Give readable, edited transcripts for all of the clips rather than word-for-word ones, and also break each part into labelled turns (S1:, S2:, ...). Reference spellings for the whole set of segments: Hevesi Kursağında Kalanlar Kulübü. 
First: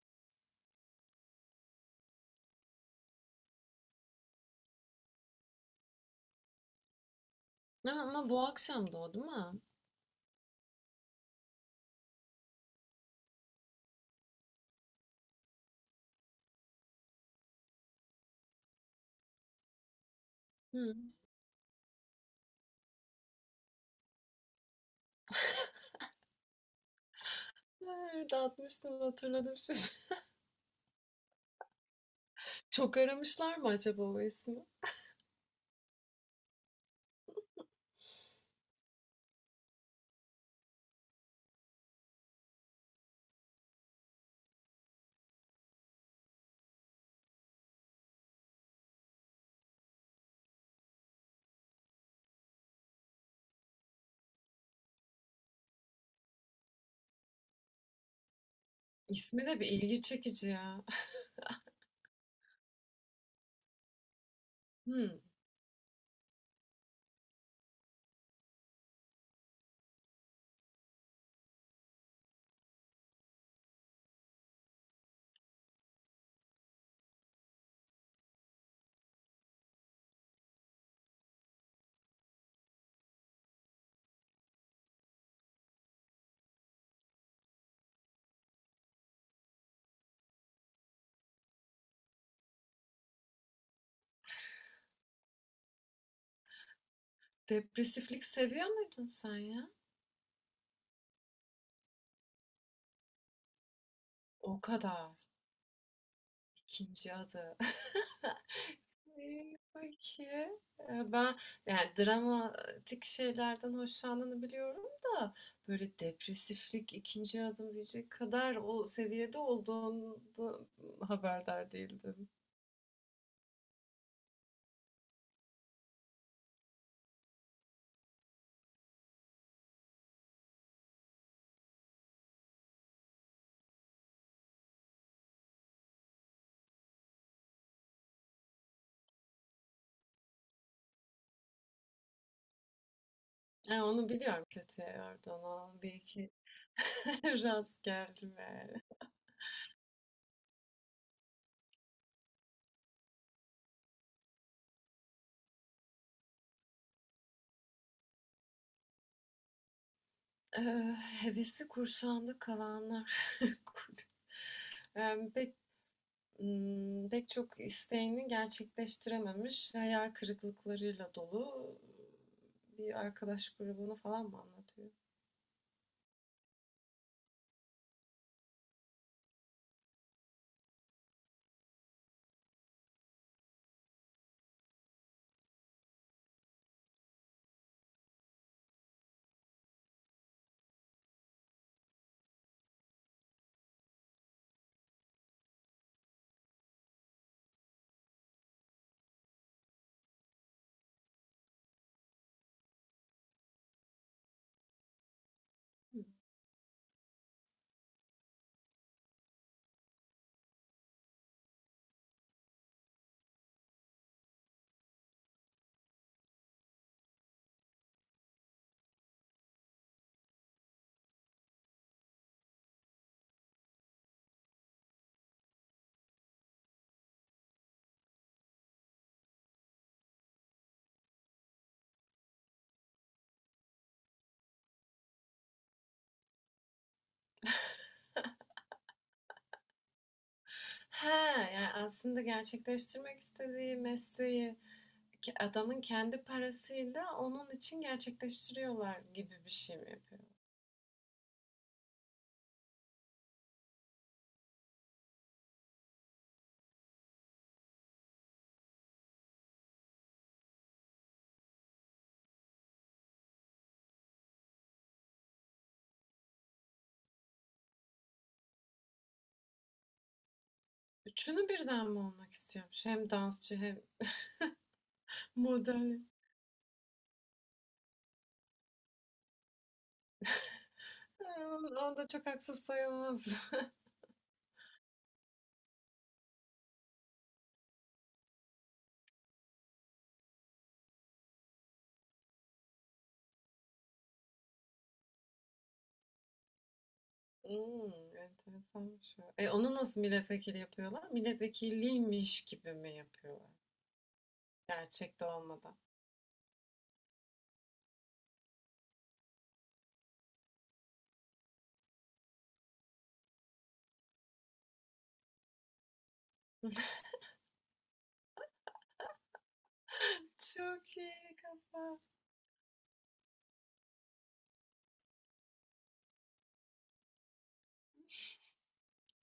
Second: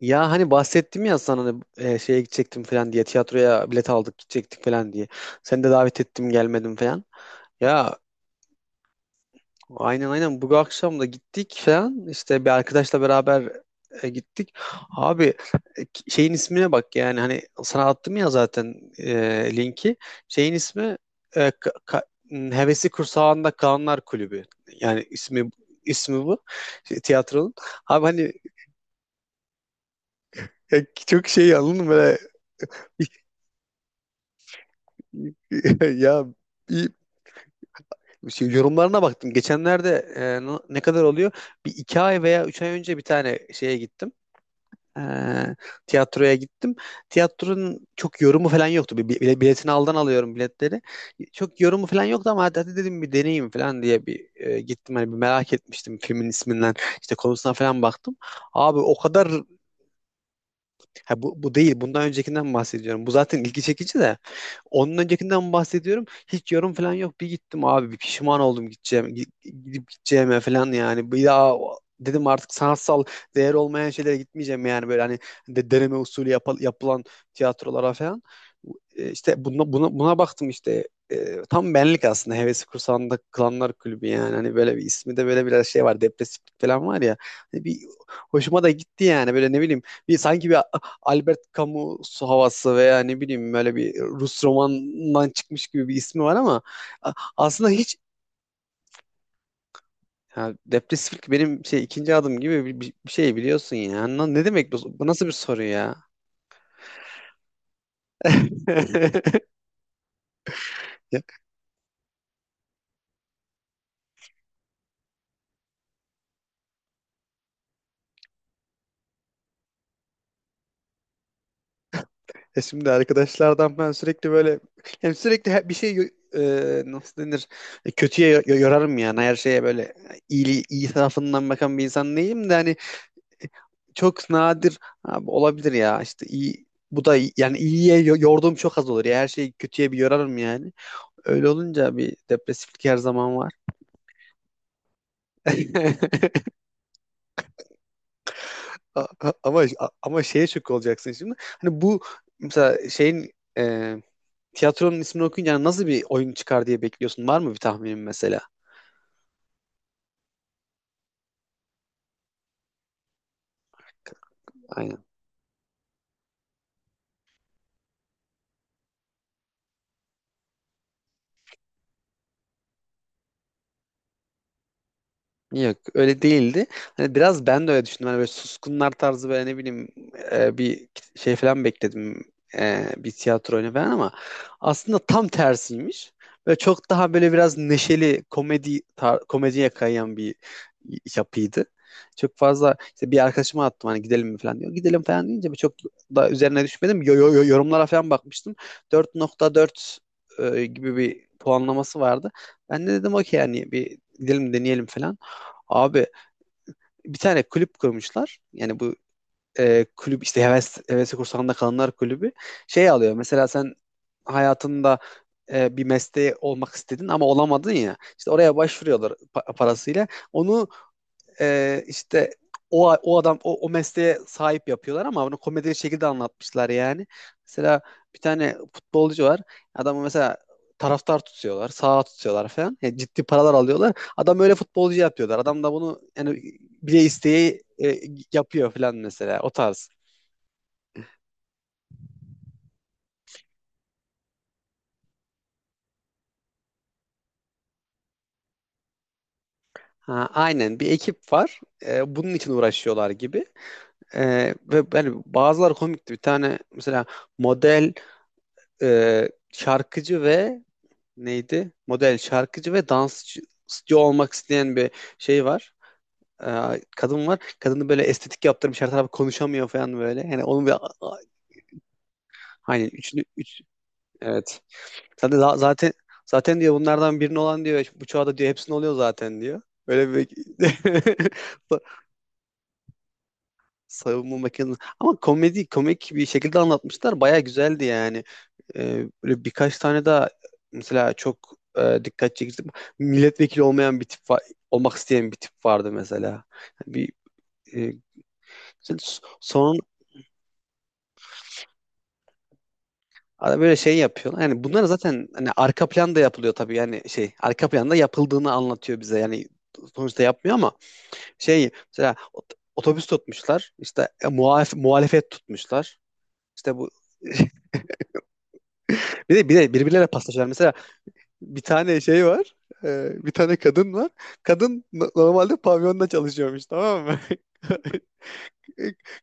S1: Ya hani bahsettim ya sana hani, şeye gidecektim falan diye tiyatroya bilet aldık gidecektik falan diye. Seni de davet ettim gelmedim falan.
S2: Ha,
S1: Ya
S2: ama bu akşam da o değil mi?
S1: aynen aynen bu akşam da gittik falan işte bir arkadaşla beraber gittik. Abi şeyin ismine bak yani hani sana attım ya zaten linki. Şeyin
S2: Hı.
S1: ismi Hevesi Kursağında Kalanlar Kulübü. Yani ismi bu şey, tiyatronun.
S2: Ha,
S1: Abi hani
S2: dağıtmışsın hatırladım şimdi.
S1: çok şey anladın mı böyle?
S2: Çok aramışlar mı acaba o ismi?
S1: Ya bir şey, yorumlarına baktım. Geçenlerde ne kadar oluyor? Bir iki ay veya üç ay önce bir tane şeye gittim. E, tiyatroya gittim. Tiyatronun çok yorumu falan yoktu. Biletini alıyorum biletleri. Çok yorumu falan yoktu ama hadi, hadi dedim bir deneyeyim falan diye bir gittim. Hani bir merak etmiştim filmin isminden. İşte konusuna falan baktım. Abi o kadar.
S2: İsmi de bir ilgi çekici ya.
S1: Ha, bu değil. Bundan öncekinden bahsediyorum. Bu zaten ilgi çekici de. Onun
S2: Hı.
S1: öncekinden bahsediyorum. Hiç yorum falan yok. Bir gittim abi. Bir pişman oldum gideceğim. Gidip gideceğime falan yani. Bir daha dedim artık sanatsal değer olmayan şeylere gitmeyeceğim yani. Böyle hani deneme usulü yapılan tiyatrolara falan. İşte buna baktım işte. Tam benlik aslında hevesi kursağında Klanlar Kulübü, yani hani böyle bir ismi de böyle biraz şey var, depresiflik falan var ya. Hani bir hoşuma da gitti yani, böyle ne bileyim, sanki bir Albert Camus havası veya ne bileyim böyle bir Rus romanından çıkmış gibi bir ismi var ama aslında hiç.
S2: Depresiflik seviyor muydun sen ya?
S1: Ha, depresiflik benim şey ikinci adım gibi bir şey, biliyorsun ya. Ne
S2: O
S1: demek bu? Bu
S2: kadar.
S1: nasıl bir soru ya?
S2: İkinci adı. İyi, peki.
S1: Ya,
S2: Ben yani dramatik şeylerden hoşlandığını biliyorum da böyle depresiflik ikinci adım diyecek kadar o seviyede olduğunu haberdar değildim.
S1: şimdi arkadaşlardan ben sürekli böyle, hem sürekli bir şey nasıl denir. Kötüye yorarım, yani her şeye böyle iyi iyi tarafından bakan bir insan değilim de hani, çok nadir abi olabilir ya işte, iyi bu da yani iyiye yorduğum çok az olur ya, her şeyi kötüye bir yorarım yani. Öyle olunca bir depresiflik her zaman var.
S2: E, onu biliyorum kötü yerden o. Bir iki rast geldim yani.
S1: A- a- ama ama şeye şok olacaksın şimdi, hani bu, mesela şeyin, e, tiyatronun ismini okuyunca hani nasıl bir oyun çıkar diye bekliyorsun, var mı bir tahminin mesela?
S2: Hevesi kursağında kalanlar.
S1: Aynen.
S2: Yani pek, pek çok isteğini gerçekleştirememiş, hayal kırıklıklarıyla dolu bir arkadaş grubunu falan mı anlatıyor?
S1: Yok, öyle değildi. Hani biraz ben de öyle düşündüm. Hani böyle suskunlar tarzı, böyle ne bileyim, bir şey falan bekledim. Bir tiyatro oyunu falan, ama aslında tam tersiymiş. Böyle çok daha böyle biraz neşeli komedi, komediye kayan bir yapıydı. Çok fazla işte, bir arkadaşıma attım hani gidelim mi falan diyor. Gidelim falan deyince bir çok da üzerine düşmedim. Yorumlara falan bakmıştım. 4,4 gibi bir puanlaması vardı. Ben de dedim okey, yani bir gidelim deneyelim falan.
S2: Hmm.
S1: Abi bir tane kulüp kurmuşlar. Yani bu kulüp işte, hevesi kursağında kalanlar kulübü şey alıyor. Mesela sen hayatında bir mesleği olmak istedin ama olamadın ya. İşte oraya başvuruyorlar parasıyla. Onu işte o adam o mesleğe sahip yapıyorlar ama bunu komedi şekilde anlatmışlar yani. Mesela bir tane futbolcu var. Adamı mesela taraftar tutuyorlar, sağa tutuyorlar falan. Yani ciddi paralar alıyorlar. Adam öyle futbolcu yapıyorlar. Adam da bunu yani bile isteği yapıyor falan, mesela o tarz.
S2: He, yani aslında gerçekleştirmek istediği mesleği ki adamın kendi parasıyla onun için gerçekleştiriyorlar gibi bir şey mi yapıyor?
S1: Ha, aynen, bir ekip var. Bunun için uğraşıyorlar gibi. E, ve yani bazıları komikti. Bir tane mesela model, şarkıcı ve neydi? Model, şarkıcı ve dansçı olmak isteyen bir şey var. Kadın var. Kadını böyle estetik yaptırmış. Her tarafı konuşamıyor falan böyle. Yani onun bir
S2: Üçünü birden mi olmak
S1: hani
S2: istiyormuş? Hem dansçı
S1: üç,
S2: hem
S1: evet. Zaten zaten
S2: model.
S1: zaten diyor, bunlardan birini olan diyor işte, bu çağda diyor hepsini oluyor zaten diyor. Böyle bir
S2: Ha, o da çok haksız sayılmaz.
S1: savunma makinesi. Ama komedi komik bir şekilde anlatmışlar. Baya güzeldi yani. Böyle birkaç tane daha mesela, çok dikkat çekici, milletvekili olmayan bir tip var, olmak isteyen bir tip vardı mesela. Yani
S2: Hmm,
S1: e,
S2: enteresanmış o. E, onu
S1: son
S2: nasıl milletvekili yapıyorlar? Milletvekiliymiş gibi mi yapıyorlar?
S1: ara böyle şey yapıyorlar. Yani bunlar
S2: Gerçekte
S1: zaten hani
S2: olmadan.
S1: arka planda yapılıyor tabii. Yani şey, arka planda yapıldığını anlatıyor bize. Yani sonuçta yapmıyor ama şey, mesela otobüs tutmuşlar. İşte muhalefet tutmuşlar. İşte bu bir de birbirleriyle paslaşıyorlar. Mesela
S2: Çok iyi
S1: bir
S2: kafa.
S1: tane şey var. Bir tane kadın var. Kadın normalde pavyonda çalışıyormuş, tamam mı?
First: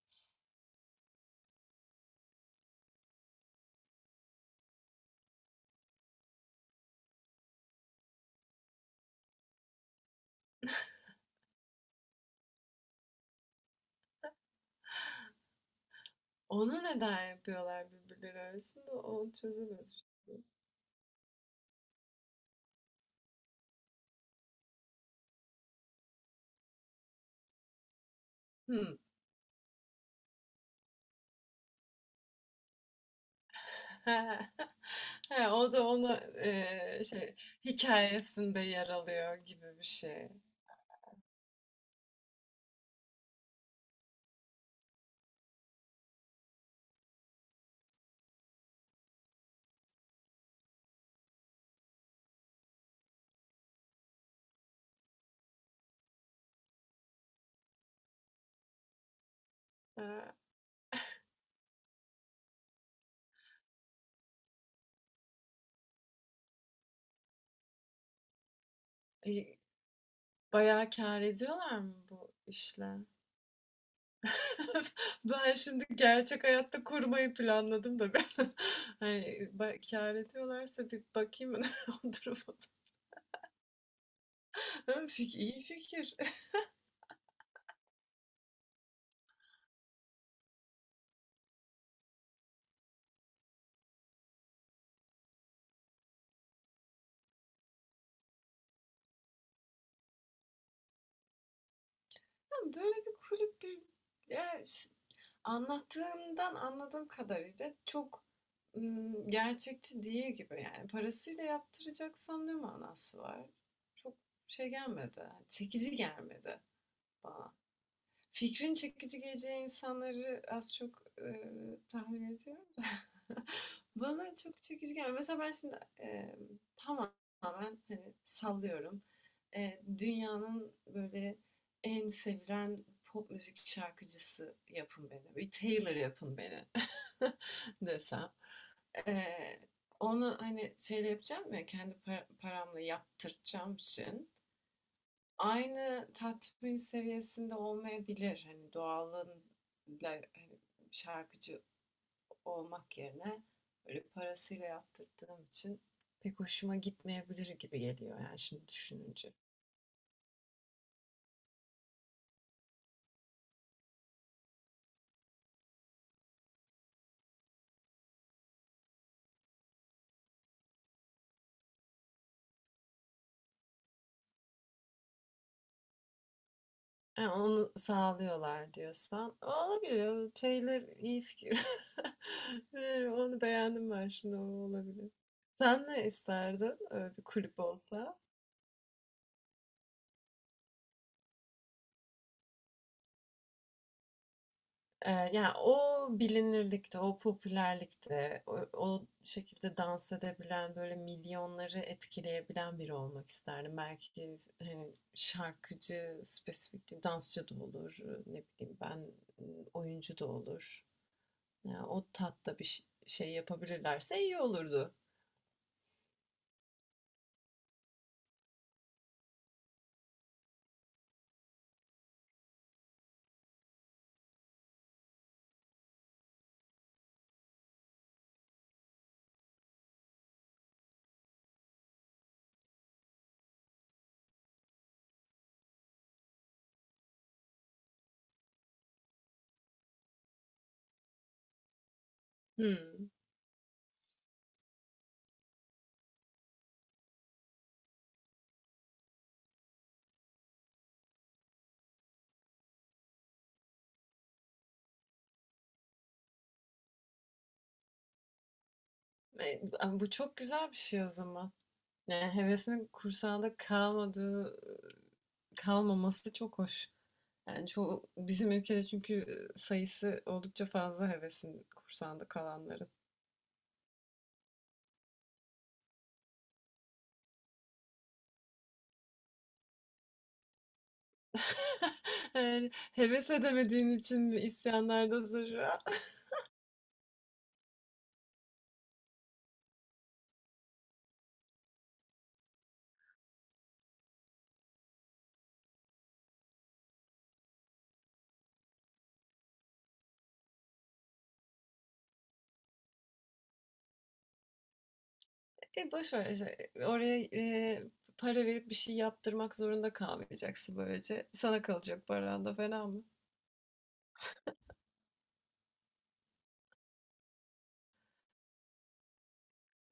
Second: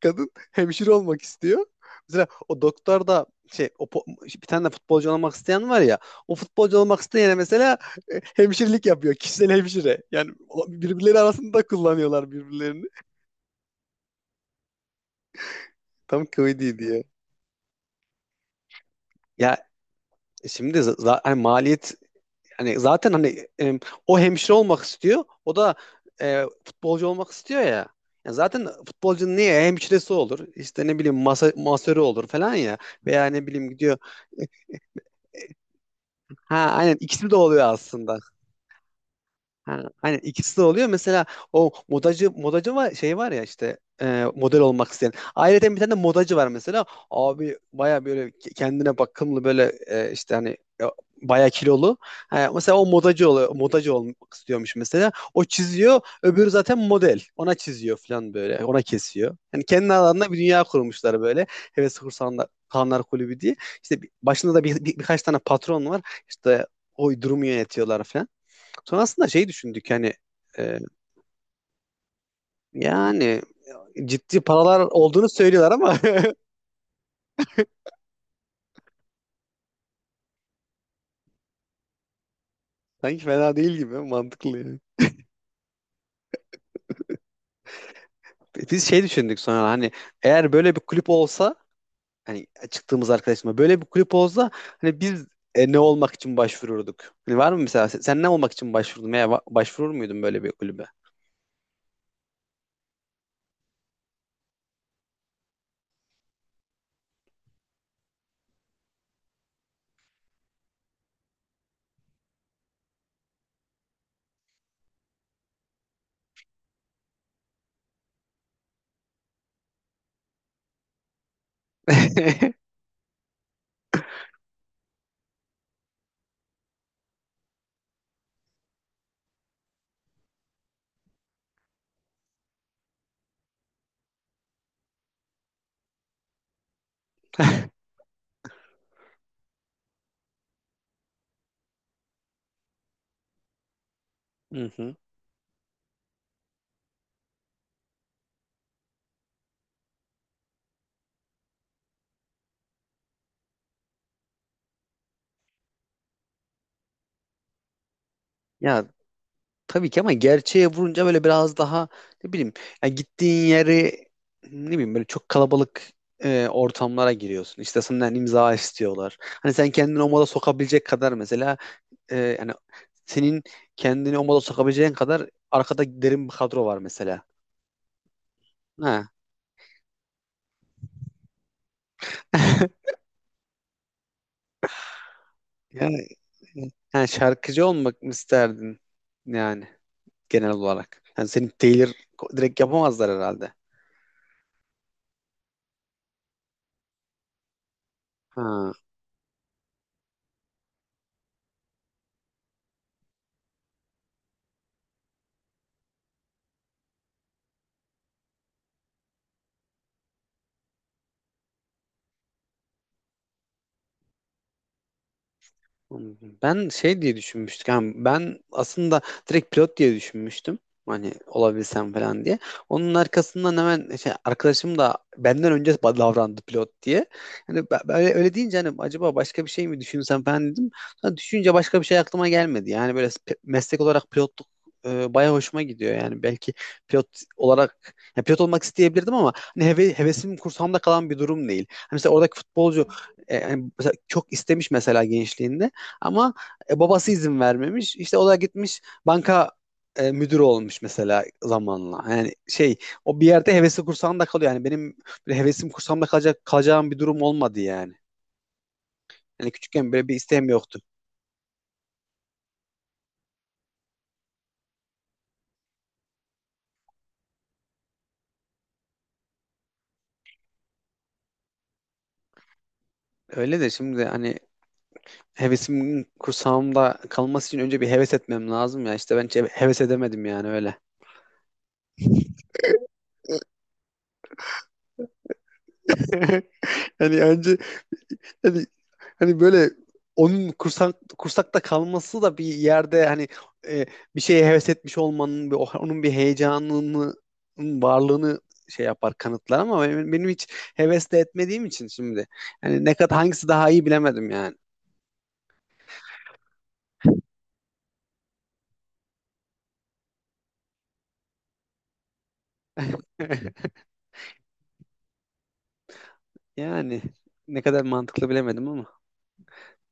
S1: Kadın hemşire olmak istiyor. Mesela o doktor da şey, o bir tane de futbolcu olmak isteyen var ya, o futbolcu olmak isteyene mesela hemşirelik yapıyor. Kişisel hemşire. Yani birbirleri arasında kullanıyorlar birbirlerini. Tam kıvıydı
S2: Onu
S1: diye.
S2: neden yapıyorlar birbirleri arasında? O
S1: Ya
S2: çözülür.
S1: şimdi hani maliyet, hani zaten hani, o hemşire olmak istiyor. O da futbolcu olmak istiyor ya. Yani zaten
S2: Hmm.
S1: futbolcunun niye hemşiresi olur? İşte ne bileyim, masörü olur falan ya. Veya ne bileyim gidiyor. e,
S2: He, o da onu e,
S1: Ha, aynen, ikisi
S2: şey
S1: de oluyor aslında.
S2: hikayesinde yer alıyor gibi
S1: Ha,
S2: bir
S1: aynen,
S2: şey.
S1: ikisi de oluyor. Mesela o modacı var, şey var ya işte, model olmak isteyen. Ayrıca bir tane de modacı var mesela. Abi baya böyle kendine bakımlı, böyle işte hani, e, baya kilolu. Ha, mesela o modacı oluyor. Modacı olmak istiyormuş mesela. O çiziyor. Öbürü zaten model. Ona çiziyor falan böyle. Ona kesiyor. Yani kendi alanında
S2: Ha,
S1: bir dünya kurmuşlar böyle. Heves Kursanlar Kanlar Kulübü diye. İşte başında da birkaç tane patron var. İşte o durumu yönetiyorlar falan. Sonrasında şey düşündük hani, e,
S2: bayağı kâr ediyorlar mı bu işle?
S1: yani ciddi paralar olduğunu
S2: Ben
S1: söylüyorlar
S2: şimdi
S1: ama
S2: gerçek hayatta kurmayı planladım da ben hani kâr ediyorlarsa bir bakayım o duruma.
S1: sanki fena değil gibi, mantıklı yani.
S2: Ha, İyi fikir.
S1: Biz şey düşündük sonra hani, eğer böyle bir kulüp olsa, hani çıktığımız arkadaşımla böyle bir kulüp olsa, hani biz ne olmak için başvururduk? Hani var mı mesela, sen ne olmak için başvurdun veya başvurur muydun böyle bir kulübe?
S2: Ya böyle bir kulüp bir, ya ş- anlattığından anladığım kadarıyla çok gerçekçi değil gibi. Yani parasıyla yaptıracaksam ne manası var? Çok şey gelmedi. Çekici gelmedi bana. Fikrin çekici geleceği insanları az çok, tahmin ediyorum bana çok çekici gelmiyor. Mesela ben şimdi, tamamen, hani, sallıyorum. Dünyanın böyle en sevilen pop müzik şarkıcısı yapın beni. Bir Taylor yapın beni
S1: Hı
S2: desem. Eee, Onu, hani, şeyle yapacağım ya, kendi paramla yaptırtacağım için,
S1: hı.
S2: aynı tatmin seviyesinde olmayabilir. Hani doğalın hani şarkıcı olmak yerine böyle parasıyla yaptırdığım için pek hoşuma gitmeyebilir gibi geliyor yani şimdi
S1: Ya
S2: düşününce.
S1: tabii ki, ama gerçeğe vurunca böyle biraz daha, ne bileyim ya, gittiğin yeri ne bileyim, böyle çok kalabalık ortamlara giriyorsun. İşte senden imza istiyorlar. Hani sen kendini o moda sokabilecek kadar mesela, yani senin kendini o moda sokabileceğin kadar arkada derin bir kadro var mesela.
S2: E, onu sağlıyorlar
S1: Ha.
S2: diyorsan. Olabilir. O Taylor iyi fikir. E, onu beğendim ben şimdi. O olabilir. Sen ne
S1: Yani,
S2: isterdin?
S1: Yani
S2: Öyle bir kulüp
S1: şarkıcı olmak mı
S2: olsa.
S1: isterdin yani, genel olarak? Yani seni Taylor direkt yapamazlar herhalde.
S2: E, yani o bilinirlikte, o popülerlikte, o,
S1: Ha.
S2: o şekilde dans edebilen, böyle milyonları etkileyebilen biri olmak isterdim. Belki hani, şarkıcı, spesifik değil, dansçı da olur. Ne bileyim ben oyuncu da olur. Ya, o tatta bir şey yapabilirlerse iyi olurdu.
S1: Anladım. Ben şey diye düşünmüştüm. Yani ben aslında direkt pilot diye düşünmüştüm. Hani olabilsem falan diye. Onun arkasından hemen şey, arkadaşım da benden önce davrandı pilot diye. Hani böyle öyle deyince hani acaba başka bir şey mi düşünsem falan dedim. Sonra düşününce başka bir şey aklıma gelmedi. Yani böyle meslek olarak pilotluk bayağı hoşuma gidiyor. Yani belki pilot olarak, ya pilot olmak isteyebilirdim ama hani hevesim kursamda kalan bir durum değil. Hani mesela oradaki futbolcu,
S2: Hmm.
S1: yani mesela çok istemiş mesela gençliğinde. Ama babası izin vermemiş. İşte o da gitmiş banka müdürü olmuş mesela zamanla. Yani şey, o bir yerde hevesi kursağında kalıyor. Yani benim böyle hevesim kursamda kalacağım bir durum olmadı yani. Yani
S2: E,
S1: küçükken böyle
S2: bu
S1: bir
S2: çok
S1: isteğim
S2: güzel bir
S1: yoktu.
S2: şey o zaman. Yani hevesinin kursağında kalmadığı, kalmaması çok hoş. Yani çoğu, bizim ülkede çünkü sayısı oldukça fazla hevesin kursağında kalanların.
S1: Öyle de şimdi hani, hevesimin kursağımda kalması için önce bir heves etmem lazım ya. İşte ben hiç heves edemedim yani öyle.
S2: Yani heves edemediğin için mi isyanlardasın şu an?
S1: Hani önce hani, hani böyle, onun kursakta kalması da bir yerde hani e, bir şeye heves etmiş olmanın, onun bir heyecanının varlığını şey yapar, kanıtlar, ama benim hiç hevesle etmediğim için şimdi hani ne kadar hangisi daha iyi bilemedim yani.
S2: E boş ver işte. Oraya para verip bir şey yaptırmak zorunda kalmayacaksın böylece. Sana kalacak paran da fena mı?
S1: Yani ne kadar mantıklı bilemedim ama,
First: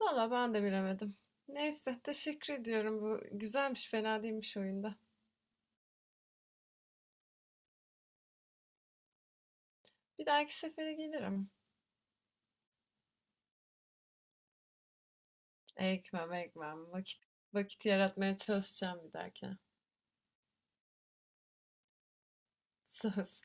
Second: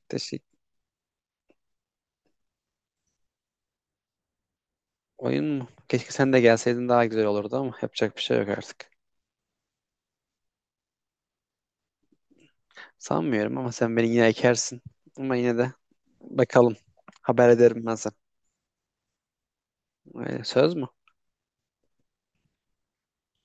S2: Valla ben
S1: teşekkür.
S2: de bilemedim. Neyse, teşekkür ediyorum. Bu güzelmiş, fena değilmiş oyunda.
S1: Oyun mu? Keşke sen de gelseydin, daha güzel olurdu ama yapacak bir şey yok artık.
S2: Bir dahaki sefere gelirim.
S1: Sanmıyorum, ama sen beni yine ekersin. Ama yine de
S2: Ekmem
S1: bakalım.
S2: ekmem. Vakit
S1: Haber
S2: vakit
S1: ederim ben sana.
S2: yaratmaya çalışacağım bir dahakine.
S1: Öyle, söz mü?
S2: Söz.